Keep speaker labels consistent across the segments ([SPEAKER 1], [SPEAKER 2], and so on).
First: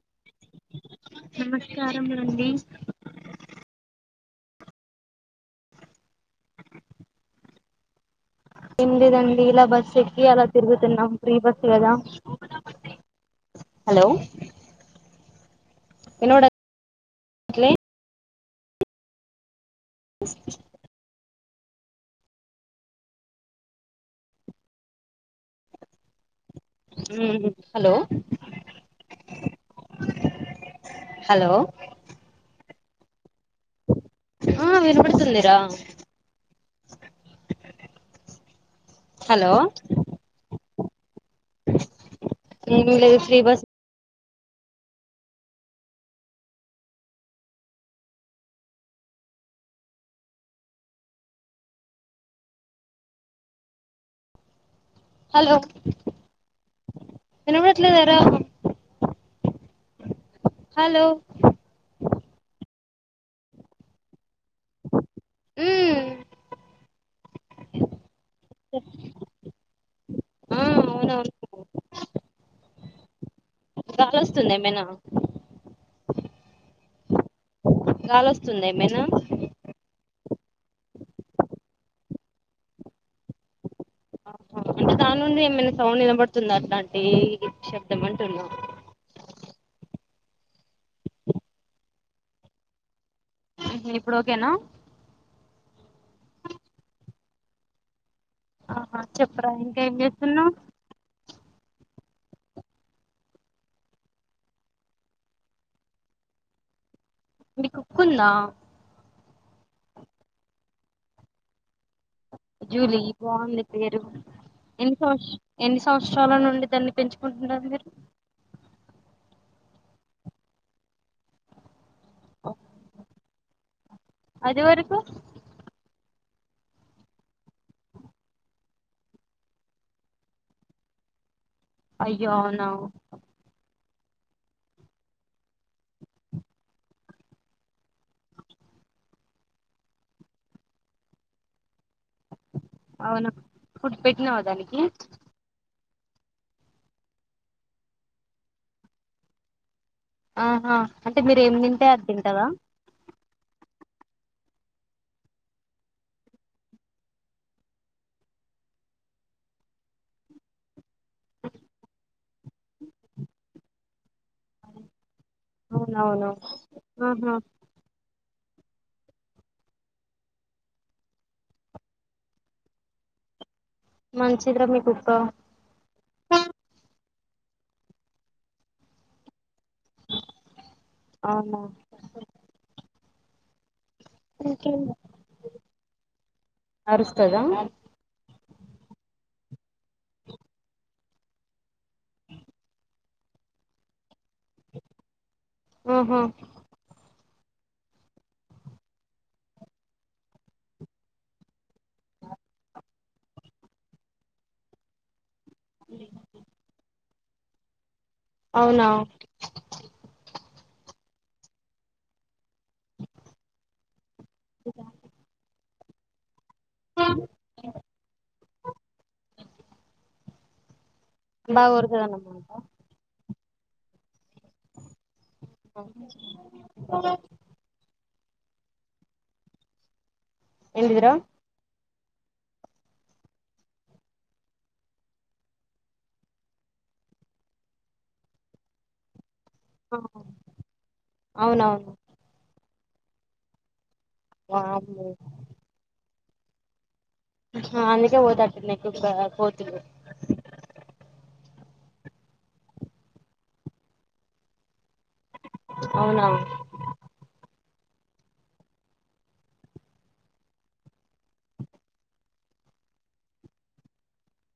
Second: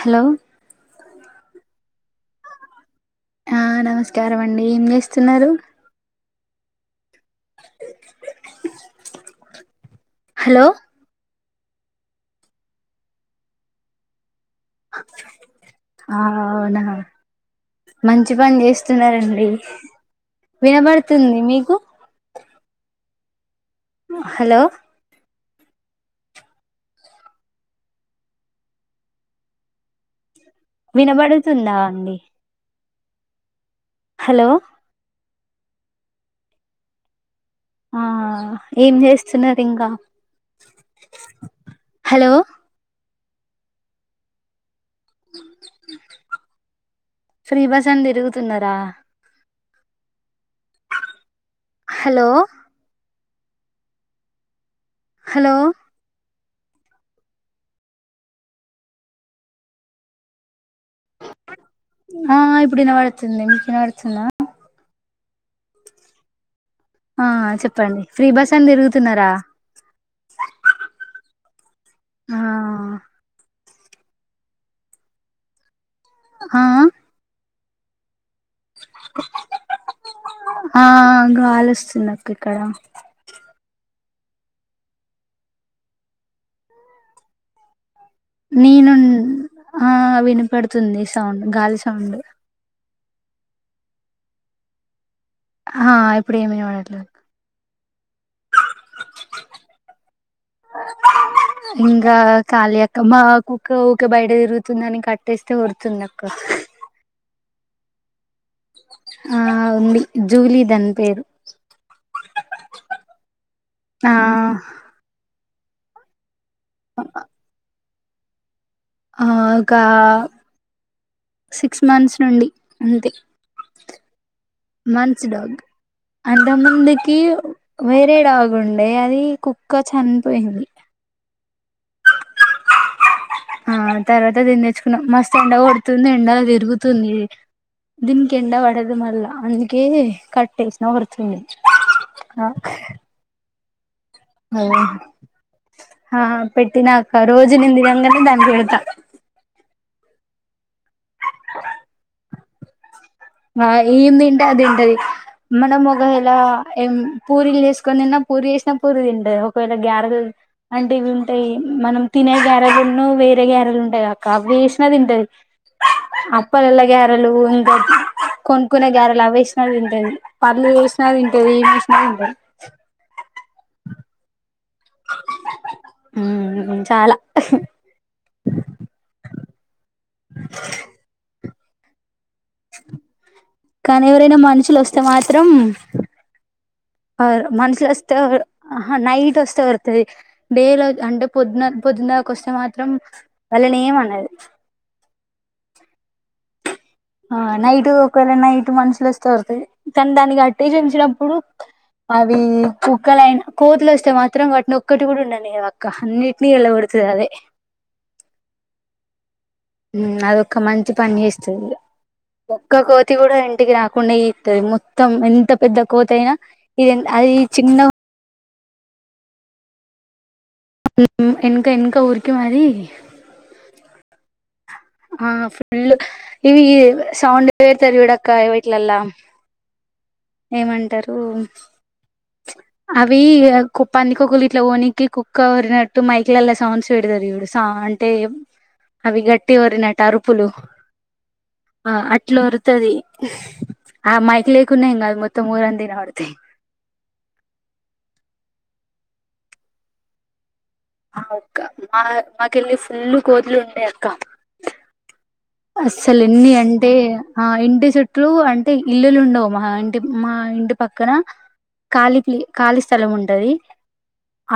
[SPEAKER 1] Hello
[SPEAKER 2] నమస్కారం అండి
[SPEAKER 1] కారంమండి ఏం చేస్తున్నారు
[SPEAKER 2] ఏం లేదండి ఇలా బస్ ఎక్కి అలా
[SPEAKER 1] హలో
[SPEAKER 2] తిరుగుతునం ప్రీ బస్ కదా హలో
[SPEAKER 1] అ
[SPEAKER 2] వినపడట్లే
[SPEAKER 1] అవునా మంచి పని చేస్తున్నారండి వినబడుతుంది మీకు హలో
[SPEAKER 2] ఉహ్ హలో హలో
[SPEAKER 1] వినబడుతుందా అండి హలో
[SPEAKER 2] ఆ వినపడుతుందిరా
[SPEAKER 1] ఆ ఏం చేస్తున్నారు ఇంకా హలో
[SPEAKER 2] ఉందిలే ఫ్రీ బస్
[SPEAKER 1] ఫ్రీ బస్ అని తిరుగుతున్నారా హలో
[SPEAKER 2] హలో వినబడట్లేదరా
[SPEAKER 1] ఆ ఇప్పుడు వినపడుతుంది వినపడుతుందా
[SPEAKER 2] మ్మ్
[SPEAKER 1] ఆ చెప్పండి ఫ్రీ బస్ అని తిరుగుతున్నారా
[SPEAKER 2] ఆ అవునవును
[SPEAKER 1] ఆ
[SPEAKER 2] గాలి వస్తుంద ఏమైనా
[SPEAKER 1] ఆ
[SPEAKER 2] గాలి వస్తుందా ఏమైనా
[SPEAKER 1] ఆ గాలిస్తుంది నాకు ఇక్కడ
[SPEAKER 2] ఆహ అంటే దాని నుండి ఏమైనా సౌండ్ నినబడుతుందా అట్లా అంటి
[SPEAKER 1] నేనుం ఆ వినిపడుతుంది సౌండ్ గాలి సౌండ్
[SPEAKER 2] ఇప్పుడు ఓకేనా
[SPEAKER 1] ఆ ఇప్పుడు ఏం వినపడ్లే
[SPEAKER 2] ఆ చెప్పరా ఇంకా ఏం చేస్తున్నావ్
[SPEAKER 1] ఇంకా కాల అక్క మా కుక్క ఒక బయట తిరుగుతుందని కట్టేస్తే వరుతుంది అక్క
[SPEAKER 2] మీ కుక్కుంద
[SPEAKER 1] ఆ ఉంది జూలీ దని పేరు
[SPEAKER 2] జూలి బాగుంది పేరు
[SPEAKER 1] ఆ
[SPEAKER 2] ఎన్ని సంవస ఎన్ని సంవత్సరాల నుండి దాన్ని పెంచుకుంటున్నారు మీరు
[SPEAKER 1] ఆ ఒక సిక్స్ మంత్స్ నుండి అంతే
[SPEAKER 2] అది వరకు
[SPEAKER 1] మంత్స్ డాగ్ అంత ముందుకి వేరే డాగ్ ఉండే అది కుక్క చనిపోయింది
[SPEAKER 2] అయ్యో అవునా
[SPEAKER 1] ఆ తర్వాత అది తెచ్చుకున్నా మస్తు ఎండ కొడుతుంది ఎండ తరుగుతుంది దిన్ గెడా వడదు మళ్ల్ళ అందుకే కట్టేసిన వోర్తుంది ఆ
[SPEAKER 2] అవునా ఫుడ్ పెట్టినావా దానికి
[SPEAKER 1] ఆ పెట్టినాక రోజు నేను దినంగానే దానికి పెడతా
[SPEAKER 2] ఆహా అంటే మీరు ఏం తింటే అది తింటాద
[SPEAKER 1] ఆ ఏమి తింటే అది తింటది మన ఒక ఎలా ఏం పూరీలు వేసుకొని తిన్న పూరి చేసిన పూరి తింటది ఒక వేళ గ్యార్ అంటే ఇవి ఉంటాయి మనం తినే గ్యారేజులను వేరే గ్యారజలు ఉంటాయి అక్క అ వేసిన తింటది
[SPEAKER 2] అవునవును
[SPEAKER 1] అప్పలల్ల గారెలు
[SPEAKER 2] ఆహా
[SPEAKER 1] ఇంకా కొనుక్కునే గారెలు అవ్వేసినా తింటది పళ్ళ చూసినా తింటది ఏ చూసినా తింటది
[SPEAKER 2] మంచి
[SPEAKER 1] ఆ చాలా
[SPEAKER 2] ఆనా
[SPEAKER 1] కానీ ఎవరైనా మనుషులు
[SPEAKER 2] ఇంకేం
[SPEAKER 1] వస్తే మాత్రం ఆ
[SPEAKER 2] అరుస్తదా
[SPEAKER 1] మనుషులు వస్తే ఆహా నైట్ వస్తే ఓరుతది డేలో అంటే పొద్దున పొద్దున్నాక వస్తే మాత్రం అలాని ఏం అనది
[SPEAKER 2] ఓహ్
[SPEAKER 1] ఆ నైట్ ఒకవేళ నైట్ మనుషులు వస్తేరుతాయి కానీ దానికి అట్టే చేంచినప్పుడు అవి కుక్కలయినా కోతులు వస్తే మాత్రం వాటిని ఒక్కటి కూడా ఉండాలి ఏమో అక్క అన్నిటిని ఎళ్ళ ఒడుతుద అదే
[SPEAKER 2] అవునా
[SPEAKER 1] అదొక్క మంచి పని చేస్తుంది ఒక్క కోతి కూడా ఇంటికి రాకుండా ఇ ఇస్తుంది మొత్తం ఎంత పెద్ద కోతి అయినా ఇదంత అది చిన్నగా ఎనాకా
[SPEAKER 2] బాగా
[SPEAKER 1] ఎనకా ఊరికి
[SPEAKER 2] ఒరుతదన్నమాట
[SPEAKER 1] మరీ ఆ ఫుల్ ఇవి సౌండ్ వేర్తారు ఇడ కాయ వట్లలా
[SPEAKER 2] ఏంటిదిరా
[SPEAKER 1] ఏమంటారు అవి కుప్ప పందికొక్కులు ఇట్లా ఓనికినికి కుక్క కోరినట్టు మైక్లలా సౌండ్స్ పెడతారు ఇవిడుస అంటే అవి గట్టి పట్టి వరినట్ అరుపులు
[SPEAKER 2] అవునవును
[SPEAKER 1] ఆ అట్లా వరుతది ఆ మైక్ లేకున్నా
[SPEAKER 2] వామ్మో
[SPEAKER 1] ఎంగాదు మొత్తం ఊరంతా ఇనపడతాయి
[SPEAKER 2] ఆ అందుకే పోతాట్టున్నాయి కొ కోతులు
[SPEAKER 1] ఆ అక్క మా మాకెళ్ళి ఫుల్ కోతులు ఉండే అక్క అస్సలు
[SPEAKER 2] అవునా
[SPEAKER 1] ఎన్ని అంటే ఆ ఇంటి చుట్లు అంటే ఇల్లులు ఉండవు మా ఇంటి మా ఇంటి పక్కన ఖాళీ ప్లి ఖాళీ స్థలం ఉంటది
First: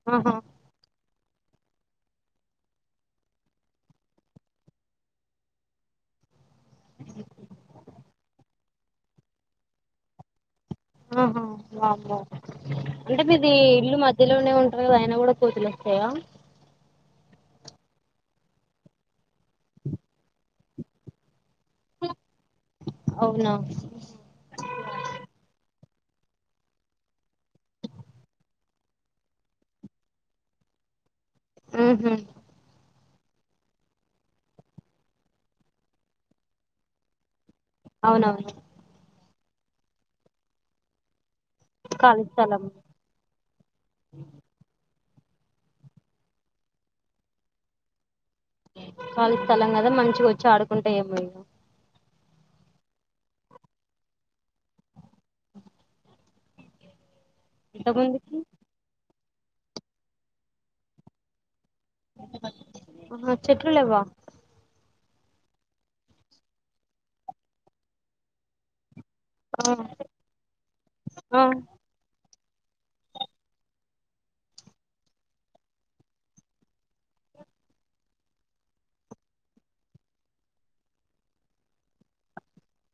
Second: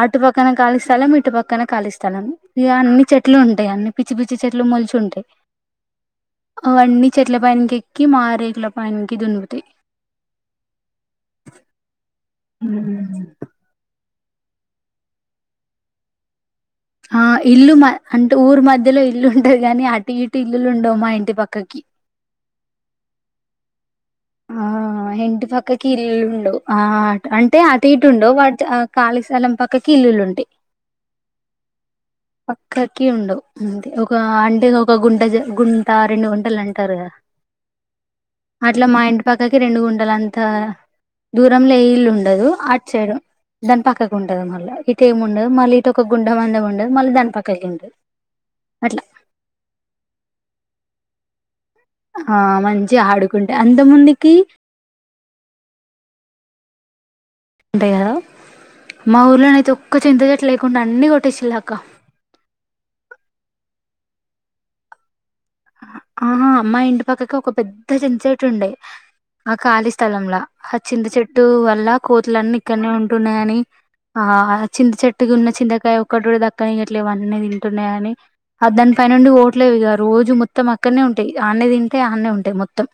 [SPEAKER 1] ఆటు
[SPEAKER 2] ఆహా
[SPEAKER 1] పక్కన ఖాళీ స్థలం ఇ ఇటు పక్కన ఖాళీ స్థలం ఇగ అన్ని చెట్లు ఉంటయి అన్ని పిచ్చి పిచ్చి చెట్లు మొలిచి ఉంటయి అవన్నీ చెట్ల పైనికి ఎక్కి మా రేకుల పైనికి దునుకుతయి
[SPEAKER 2] ఆహా వామ్మో అంటే మీది ఇల్లు మొ మధ్యలోనే ఉంటరు కదా అయినా కూడ కోతులు ఒస్తాయా
[SPEAKER 1] ఆ ఇల్లు మా అంటు ఊరి మధ్యలో ఇల్లు ఉంటది కాని అటు ఇటు ఇల్లులు ఉండవు మా ఇంటి పక్క పక్కకి
[SPEAKER 2] అవునా
[SPEAKER 1] ఆ ఆ ఇంటి పక్కకి ఇల్లులుండవ్ ఆ అంటే అటు ఇటు ఉండవు వాటి ఖాళీ స్థలం పక్కకి ఇల్లులుంటయి
[SPEAKER 2] ఉహు
[SPEAKER 1] కి ఉండవు అంతే ఒక అంటే ఒక గుంట జె గుంట రెండు గుంటలు అంటారు గదా
[SPEAKER 2] అవునవును
[SPEAKER 1] పక్కకి రెండు గుంటల అంతా దూరంల ఇల్లు
[SPEAKER 2] ఖాళీ
[SPEAKER 1] ఉండదు
[SPEAKER 2] స్థలం
[SPEAKER 1] అట్ సైడ్ దాని పక్కకు ఉంటది మళ్ళా ఇ కేము ఉండదు మళ్ళీ ఇటు ఒక గుండ మందం ఉండదు మళ్ళ దానిపక్కకి ఉంటది అట్లా
[SPEAKER 2] ఖాళీ స్థలం కదా మంచిగా వోచ్చి ఆడుకుంటయి అవి
[SPEAKER 1] ఆ మంచిగా ఆడుకుంటాయ్ అంత ముందుకి
[SPEAKER 2] ఎంత
[SPEAKER 1] ఉంటాయి కదా
[SPEAKER 2] మంది
[SPEAKER 1] మా ఊర్ళలనైతే ఒక్క చింత చెట్టు లేకుండా అన్ని కొట్టేసిల్ అక్క
[SPEAKER 2] ఆ చెట్లు లెవ్వ
[SPEAKER 1] ఆహా మా ఇంటి పక్కకు ఒక పెద్ద చింత్ చెట్టు ఉండే ఆ ఖాళీ స్థలంలా ఆ చింత
[SPEAKER 2] ఆ
[SPEAKER 1] చెట్టు వల్ల కోతులన్నీ ఇక్కనే ఉంటున్నాయని ఆ చింత చెట్టుకు ఉన్న చింతకాయ ఒకటి కూడ దక్కనియట్లేవన్నీ తింటున్నయిని అ దాని పైనినుండి ఓట్లేవి రోజు మొత్తం అక్కడనే ఉంటయి ఆన్నే తింటయి ఆన్నే ఉంటయి మొత్తం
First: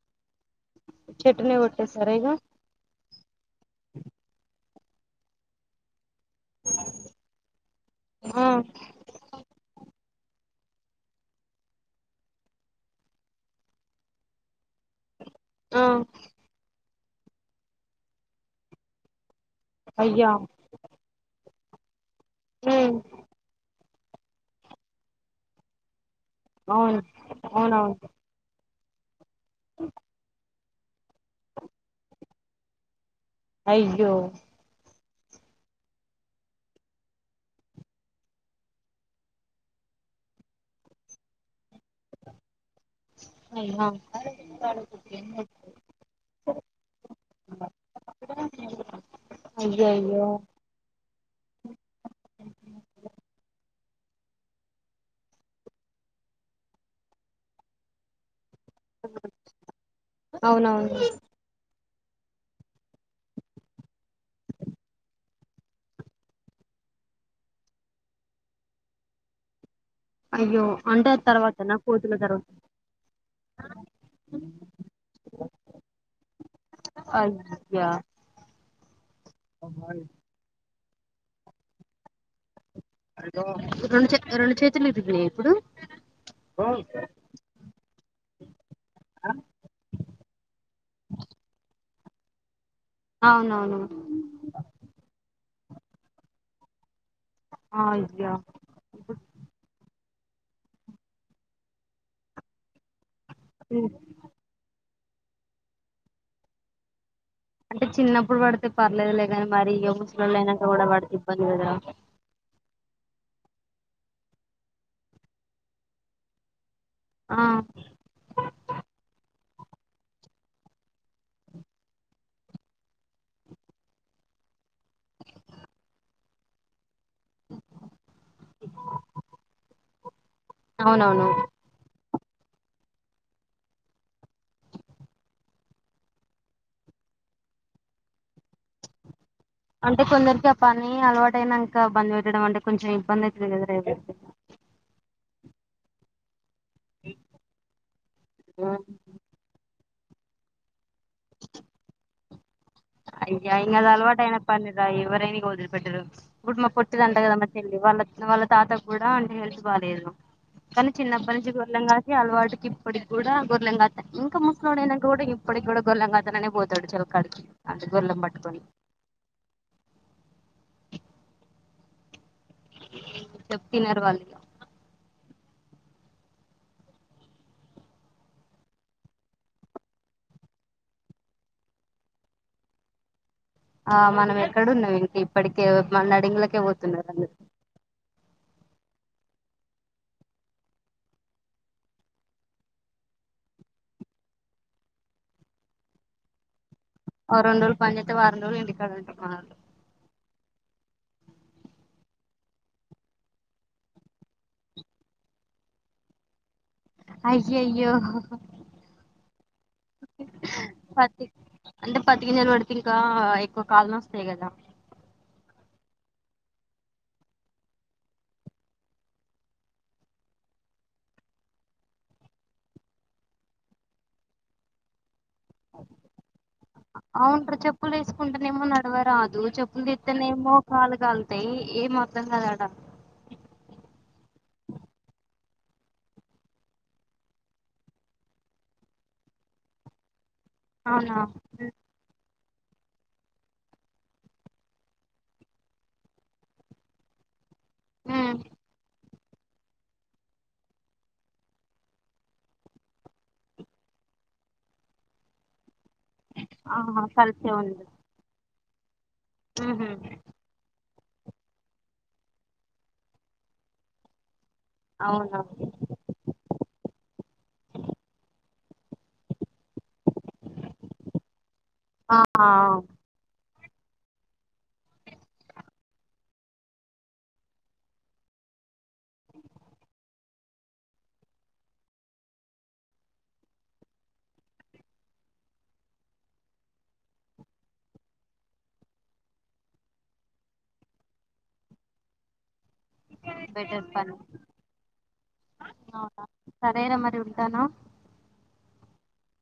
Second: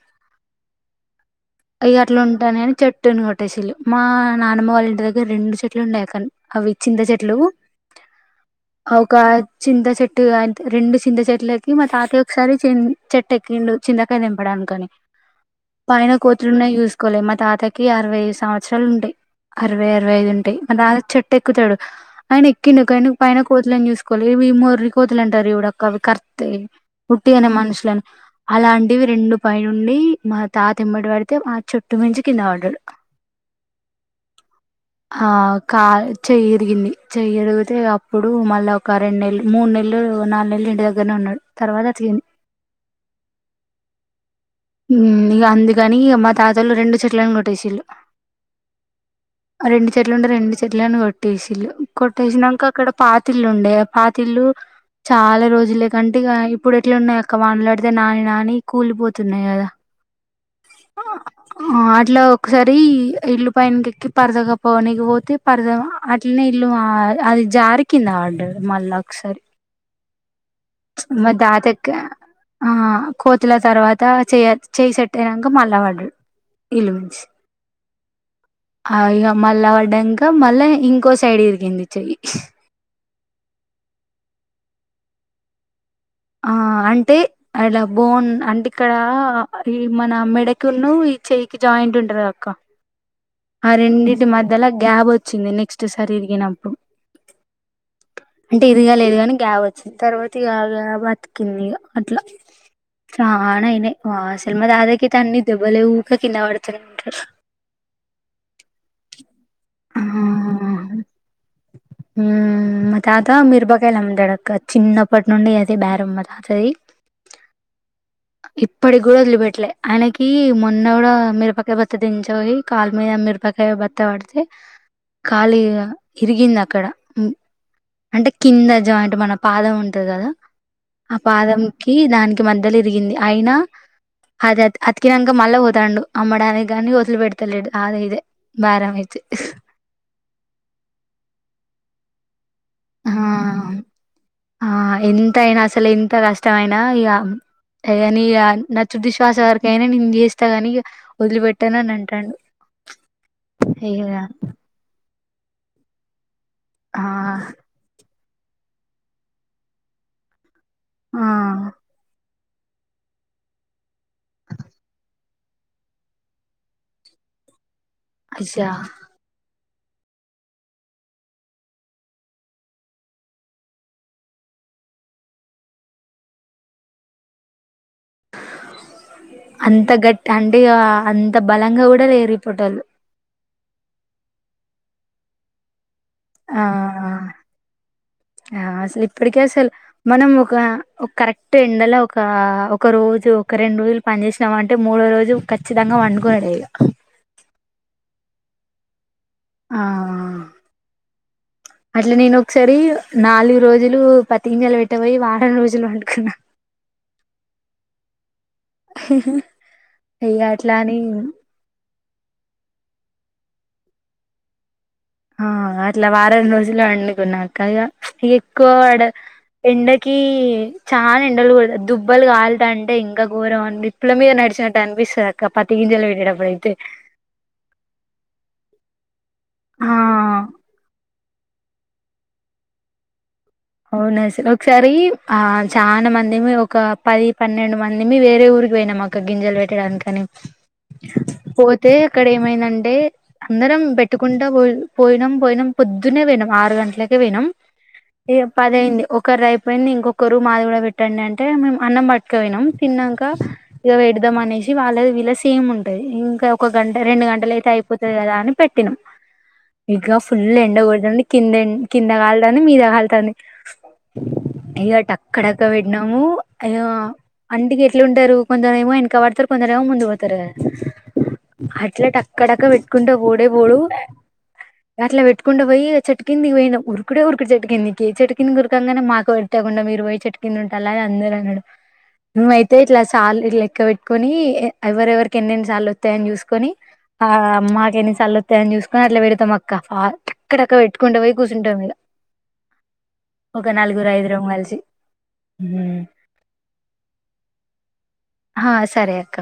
[SPEAKER 2] చెట్టునే
[SPEAKER 1] ఇగ
[SPEAKER 2] కొట్టేసారా
[SPEAKER 1] అట్ల ఉంటానయని చెట్ చెట్టును కొట్టేసిల్లు మా నానమ్మ వాళ్ల ఇంటి దగ్గర రెండు చెట్లు ఉండే కా అవి చింత చెట్లు
[SPEAKER 2] ఆ
[SPEAKER 1] ఒక చింత చెట్టు అం రెండు చింత చెట్లు ఎక్కి మా తాత ఒకసారి చెట్టు ఎక్కిండు చింతకాయ తెంపడానికని
[SPEAKER 2] ఆ
[SPEAKER 1] పైన కోతులున్నయి చూసుకోలే మా తాతకి అరవై సంవత్సరాలు ఉంటయి అరవై అరవై ఐదు
[SPEAKER 2] అయ్యా
[SPEAKER 1] ఉంటయి మా తాత చెట్టు ఎక్కుతడు ఆయన ఎక్కిండు
[SPEAKER 2] ఉమ్
[SPEAKER 1] కాని పైన కోతులను చూస్ కొలివి మొర్రి కోతులు అంటారు చూడకా అవి కర్తయి
[SPEAKER 2] అవును
[SPEAKER 1] ఉట్టిగనె మనుషులని
[SPEAKER 2] అవునవును
[SPEAKER 1] అలాంటివి రెండు పైనుండి మాతెంబటి పడితే మా చెట్టు మించి కింద పడ్డడు
[SPEAKER 2] అయ్యో
[SPEAKER 1] ఆ కా చెయిరిగింది చెయరిగుతే అప్పుడు మళ్ళ ఒక రెండ్నెల్లు మూడ్నెల్లు నల్రు నాల్నెల్లు ఇంటి దగ్గరనే ఉన్నడు తర్వాత అతికింది
[SPEAKER 2] అయ్యో
[SPEAKER 1] ఊ ఇగ అందుకని ఇగ మా తాతొల్లు రెండు చెట్లలను కొట్టేసిళు
[SPEAKER 2] అయ్యో
[SPEAKER 1] రెండు చెెట్లు
[SPEAKER 2] అయ్యో
[SPEAKER 1] ఉండే రెండు చెెట్లను కొట్టేశిలు కొట్టేసినంక అక్కడ పాతిల్లు ఉండే పాతిల్లు చాలా రోజులే కంటే ఇగ ఇప్పుడు ఎట్ల ఉన్నయి అక్క వనలాడితే నాని నాని కూల్ తున్నయి గదా
[SPEAKER 2] అవునవును
[SPEAKER 1] ఇట్ల ఒకసారి ఇల్లు పైనకి ఎక్కి పరదగప్పవానికి పోతే పరద అట్లనే ఇల్లు అది జారికింద పడ్డారు మళ్ళా ఒకసారి
[SPEAKER 2] అయ్యో అంటే
[SPEAKER 1] మ
[SPEAKER 2] తర్వాత నా
[SPEAKER 1] తాతక్
[SPEAKER 2] కోతుల తర్వాత
[SPEAKER 1] ఆ కోతుల తర్వాత చే చేసేట్టు అయంక మల్ల పడ్డాడ్ ఇలివంచి
[SPEAKER 2] అయ్యా
[SPEAKER 1] ఆ ఇక మళ్ళీ పడ్డంక క మళ్ళా ఇంకో సైడ్ ఇరిగింది చెయ్యి
[SPEAKER 2] రెండు చే రెండు చేతులు ఇరిగినియి ఇప్పుడు
[SPEAKER 1] ఆ అంటే అలా బోన్ అంటే ఇక్కడ ఈ మన మెడకున్న ఈ చెయకిి జాయింట్ ఉంటది అక్క ఆ
[SPEAKER 2] అవునవును
[SPEAKER 1] రెండింటి మధ్యలో గ్యాబ్ వచ్చింది నెక్స్ట్ సారి ఇరిగినప్పుడు
[SPEAKER 2] అయ్యో
[SPEAKER 1] అంటే ఇదిగా లేదుగాని గ్యాప్ వచ్చింది తర్వాత్ బతిగాగా బతికిందిదిగ అట్లా చానయినా వాసలుమా దాదాకి అన్ని దెబ్బలే ఉకే కింద పడుతున్నాంటారు
[SPEAKER 2] అే చిన్నప్పుడు పడితే పర్లేదులేగాని మరి ఇగ ముసలోళ్ళు అయినాక కూడా పడితే ఇబ్బంది కదా
[SPEAKER 1] ఉ మా తాత మిరపకాయలు అమ్ముతాడక్క చిన్నప్పటి నుండి అది బేరమ్ మా తాతది
[SPEAKER 2] ఆ
[SPEAKER 1] ఇప్పట్గూడ వదిలి బెట్ ట్ల ఆయనకి మొన్న కూడా మీరపకాయ బస్త దించబోయి కాలికి మ మిరపకాయ భత్త పడితే కాలి ఇరిగింది అక్కడ అంటే కింద జాయింట్ మన పాదం ఉంటది కదా ఆ
[SPEAKER 2] అవునవును
[SPEAKER 1] పాదం కి దానికి మద్యలో ఇరిగింది అయినా అది అతికినాక మళ్ళా పోతాండు అమ్మడానికి కాని వదిలి పెడతలేడు అమీదే భారమైత్
[SPEAKER 2] ఇంట్లోబందెట్టడం అంటే కొంచెం ఇబ్బంది అవుతుంది కదా రే
[SPEAKER 1] అయినా అసలు ఎంత కష్టమయినా ఇగ నియా నచ్చుదిశ్వాస వరకయినా నేను చేస్తాగాని వదిలిపెట్టను అని అంటండు
[SPEAKER 2] అయ్యా ఇంకది అలవాటైనా పనిరా ఎవరైనా ఇగ వదిలి పెట్టరు ఇప్పుడు మా
[SPEAKER 1] ఆ
[SPEAKER 2] పొట్టిది అంటది మా చెల్లి వాళ్ళ వాళ్ళ తాతకు కూడా అంటే హెల్త్ బాలేదు కానీ
[SPEAKER 1] ఆ
[SPEAKER 2] చిన్నపట్నుంచి గొర్లని కాసి అలవాటు ఇప్పటికి కూడా గొర్లని కాస్త ఇంకా ముసలోడనాక కూడా ఇప్పటికి కూడా గొర్లని కాస్త అనే పోతాడు చెరువుక్కడికి అంటే గొర్లని పట్టుకొని
[SPEAKER 1] అయ్యా
[SPEAKER 2] చెప్పినారువాళ్ళు ఇగ
[SPEAKER 1] అంత గట్టి అంటే అంత బలంగా కూడా లేరు ఇప్ప టోళ్ళు
[SPEAKER 2] ఆ మనం ఎక్కడున్నావి ఇంకా ఇప్పటికే మ
[SPEAKER 1] ఆ
[SPEAKER 2] నడుమువంగలేక పోతున్నారు అందరు
[SPEAKER 1] ఆ అసలు ఇప్పటిక అసలు మనం ఒక ఒక కరెక్ట్ ఎండలో ఒక ఒక రోజు ఒక రెండు రోజులు పని చేేసినా అంటే మూడో రోజు ఖచ్చితంగా వండుకునిడు ఇక
[SPEAKER 2] ఒక రెండు రోజులు పనిచేస్తే వారం రోజులు ఇంటికాడినే
[SPEAKER 1] ఆ అట్లా నేను ఒకసారి నాలుగు రోజులు పత్తి గింజాలు పెట్టబోయి వారం రోజులు పండుకున్నా
[SPEAKER 2] అయ్యో అయ్యో
[SPEAKER 1] ఇగ అట్లా అని
[SPEAKER 2] పత్తి అంటే పత్తి గింజలు పడితే ఇంకా ఎక్కువ కాళ్లు నోస్తయగదా
[SPEAKER 1] ఆ అట్లా వారం రోజులు వండుకున్నాక ఇగ ఇక ఎక్కువ ఆడ ఎండకి చాలా ఎండలు దుబ్బలు కాలతా అంటే ఇంకా ఘోరం అ నిప్పుల మీద నడి చింనట్టు అనిపిస్తాది
[SPEAKER 2] అవును చెప్పులు వేసుకుంటే నడవరాదు చెప్పులు
[SPEAKER 1] ఆ
[SPEAKER 2] తిస్తనేమో కాలు కల్తాయి ఏం అర్ధం కాదు అడా
[SPEAKER 1] అవునా సార్ ఒకసారి ఆ చాలా మందిమి ఒక పది పన్నెండు మందిమి వేరే ఊరు పోయనాము గింజలు పెట్టడానికి అని
[SPEAKER 2] అవునా
[SPEAKER 1] పోతే అక్కడ ఏమైందంటే అందరం పెట్టుకుంటా పో పోయినాం పోయినాం పొద్దునే పోనం ఆరు గంటలకే పోయనాం ఏ
[SPEAKER 2] ఉమ్
[SPEAKER 1] పది అయింది ఒక ఒకరు అయిపోయింది ఇంకొకరు మాది కూడా పెట్టండి అంటే మేము అన్నం పట్టుకపోయినాం తిన్నాక పెట్టేద్దాం అనేసి వాళ్ళ వీలా సేమ్ ఉంటుది ఇంకా ఒక గంట
[SPEAKER 2] ఆహా
[SPEAKER 1] రెండు
[SPEAKER 2] కలిసే
[SPEAKER 1] గంటల అయితే
[SPEAKER 2] ఉంది
[SPEAKER 1] అయిపోతుంది కదా అని పెట్టినాం
[SPEAKER 2] ఉహు
[SPEAKER 1] ఇగా ఫుల్ ఎండగడని కింద కింద కాల్ తాంది మీద కల్ ది ఇక
[SPEAKER 2] అవునా
[SPEAKER 1] టక్కడక్క పెడినాము అయ అంటికి ఎట్లు ఉంటారు కొంచం ఏమో వెనక పడతారు కొందరు ముందు పోతారు కదా అట్లా
[SPEAKER 2] ఆ
[SPEAKER 1] టక్క టక్క పెట్టుకుంటా పోతా డే పోడు అట్లా పెట్టుకుంటడా పోయిక చెట్టుకింది పోయిన ఉరుకుడే ఉరుకుడు చెట్టుకింది చెట్టు కిందకి ఉరకంగానేమాకు పెడితే కూడాండా మీరు పోయ చెట్ కంద ఉంటారు అది అందరూ అన్నారూ నువ్వైతే ఇట్లా సార్ ఇ లక్క పెట్టుకొని ఎవరెవరికి ఎన్నెన్ని సార్లు వస్తాయని చూసుకొని ఏ మాకు ఎన్నిసార్లు వస్తాయని చూసుకొని అట్లా పెడతాం అక్క ఫటక్క టక్క పెట్టుకుంటా పోయి కూర్చుంటం ఇగా ఒక
[SPEAKER 2] బెటర్
[SPEAKER 1] నాలుగురు
[SPEAKER 2] పని
[SPEAKER 1] ఐదుగురం కలిసి హ్మ్.
[SPEAKER 2] అవునా సరయైన మరి ఉంటాన
[SPEAKER 1] ఆ సరే అక్క